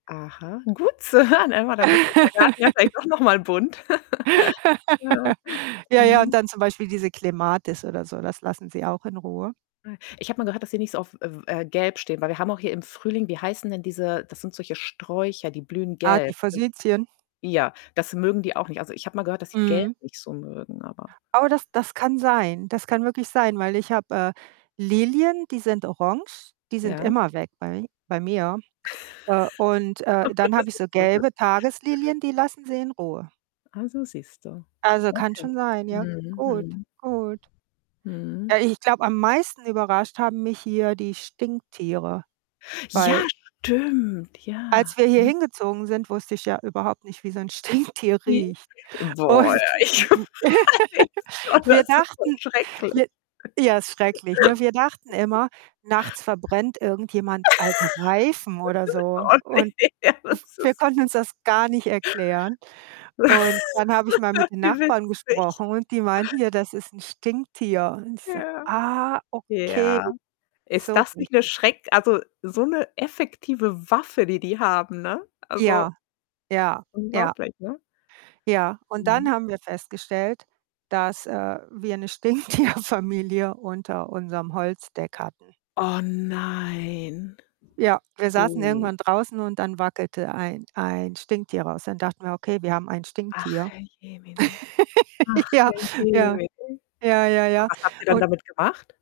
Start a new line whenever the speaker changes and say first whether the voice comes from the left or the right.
left: Aha, gut zu hören, hör mal da wird unser Garten ja vielleicht doch noch mal bunt. Ja.
right: Ja, ja, und
left: Mhm.
right: dann zum Beispiel diese Clematis oder so, das lassen sie auch in Ruhe.
left: [unintelligible] Ich habe mal gehört, dass sie nicht so auf, äh, w äh, gelb stehen, weil wir haben auch hier im Frühling wie heißen denn diese das sind solche Sträucher, die blühen
right: Ah, die
left: gelb, sind
right: Forsythien.
left: ja. Das mögen die auch nicht. Also, ich habe mal gehört, dass sie gelb
right: Mhm.
left: nicht so mögen, aber
right: Aber das das kann sein. Das kann wirklich sein, weil ich habe, äh, Lilien, die sind orange, die sind
left: Ja?
right: immer weg bei mi bei mir. Äh, und, äh, dann habe ich so
left: [unintelligible]
right: gelbe Tageslilien, die lassen sie in Ruhe.
left: Also, siehst du.
right: Also, kann
left: Okay.
right: schon sein, ja.
left: Mhm,
right: Gut,
left: mhm.
right: gut.
left: Mhm.
right: Äh, ich glaube, am meisten überrascht haben mich hier die Stinktiere, weil
left: Ja, stimmt, ja.
right: Als wir hier
left: Mhm.
right: hingezogen sind, wusste ich ja überhaupt nicht, wie so 'n Stinktier
left: I
right: riecht
left: Boah,
right: und
left: Ich weiß. Boah, das
right: wir
left: ist so
right: dachten
left: schrecklich.
right: wi ja, ist schrecklich, ne? Wir dachten immer, nachts verbrennt irgendjemand alte Reifen oder so
left: Oh ne.
right: und
left: Ja,
right: w
left: das
right: wir
left: ist
right: konnten uns das gar nicht erklären und dann habe ich mal mit den
left: Wie
right: Nachbarn
left: witzig?
right: gesprochen und die meinten: „Ja, das ist 'n Stinktier.“ Und ich so:
left: Ja,
right: „Ah, okay.“
left: ja. Ist
right: so
left: das
right: riechen
left: nicht 'ne
right: die.
left: Schreck also, so 'ne effektive Waffe, die die haben, ne? Also
right: Ja, ja, ja.
left: Unglaublich, ne?
right: Ja, und dann
left: Mhm.
right: haben wir festgestellt, dass, äh, wir 'ne Stinktierfamilie unter unserem Holzdeck hatten.
left: Oh nein.
right: Ja, wir saßen
left: Oh.
right: irgendwann draußen und dann wackelte ein ein Stinktier raus. Dann dachten wir: „Okay, wir haben ein
left: Ach,
right: Stinktier.“
left: Herrjemine. Ach,
right: Ja, ja,
left: Herrjemine,
right: ja, ja,
left: und
right: ja.
left: was habt ihr dann
right: Und
left: damit gemacht?